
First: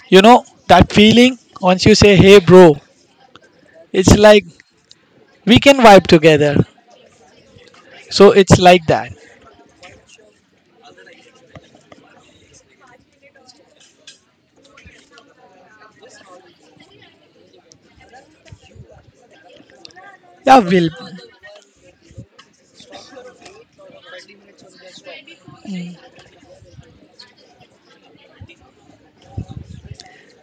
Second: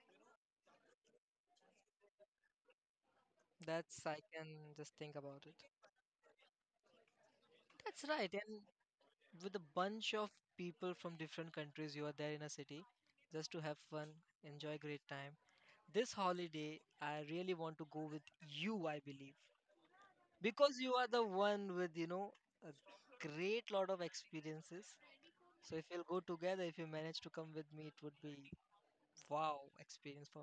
[SPEAKER 1] you know that feeling. Once you say, "Hey, bro,"
[SPEAKER 2] That's
[SPEAKER 1] it's
[SPEAKER 2] I
[SPEAKER 1] like
[SPEAKER 2] can just think about it.
[SPEAKER 1] we can vibe together.
[SPEAKER 2] That's right.
[SPEAKER 1] So
[SPEAKER 2] And
[SPEAKER 1] it's like that.
[SPEAKER 2] with a bunch of people from different countries, you are there in a city just to have fun, enjoy a great time. This holiday, I really want to go with you, I believe,
[SPEAKER 1] Yeah,
[SPEAKER 2] because
[SPEAKER 1] we'll
[SPEAKER 2] you are the one with a great lot of experiences. So if we'll go together, if you manage to come with me, it would be wow experience for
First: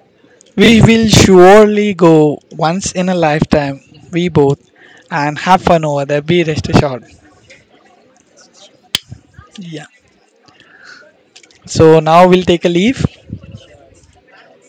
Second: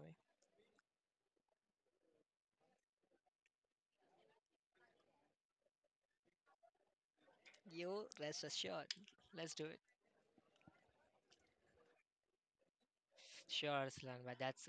[SPEAKER 1] we will surely go once in a lifetime, we both, and have fun over there. Be rest assured.
[SPEAKER 2] me. You rest assured, let's do it.
[SPEAKER 1] Yeah. So now we'll take a leave.
[SPEAKER 2] Sure, Slanba, that's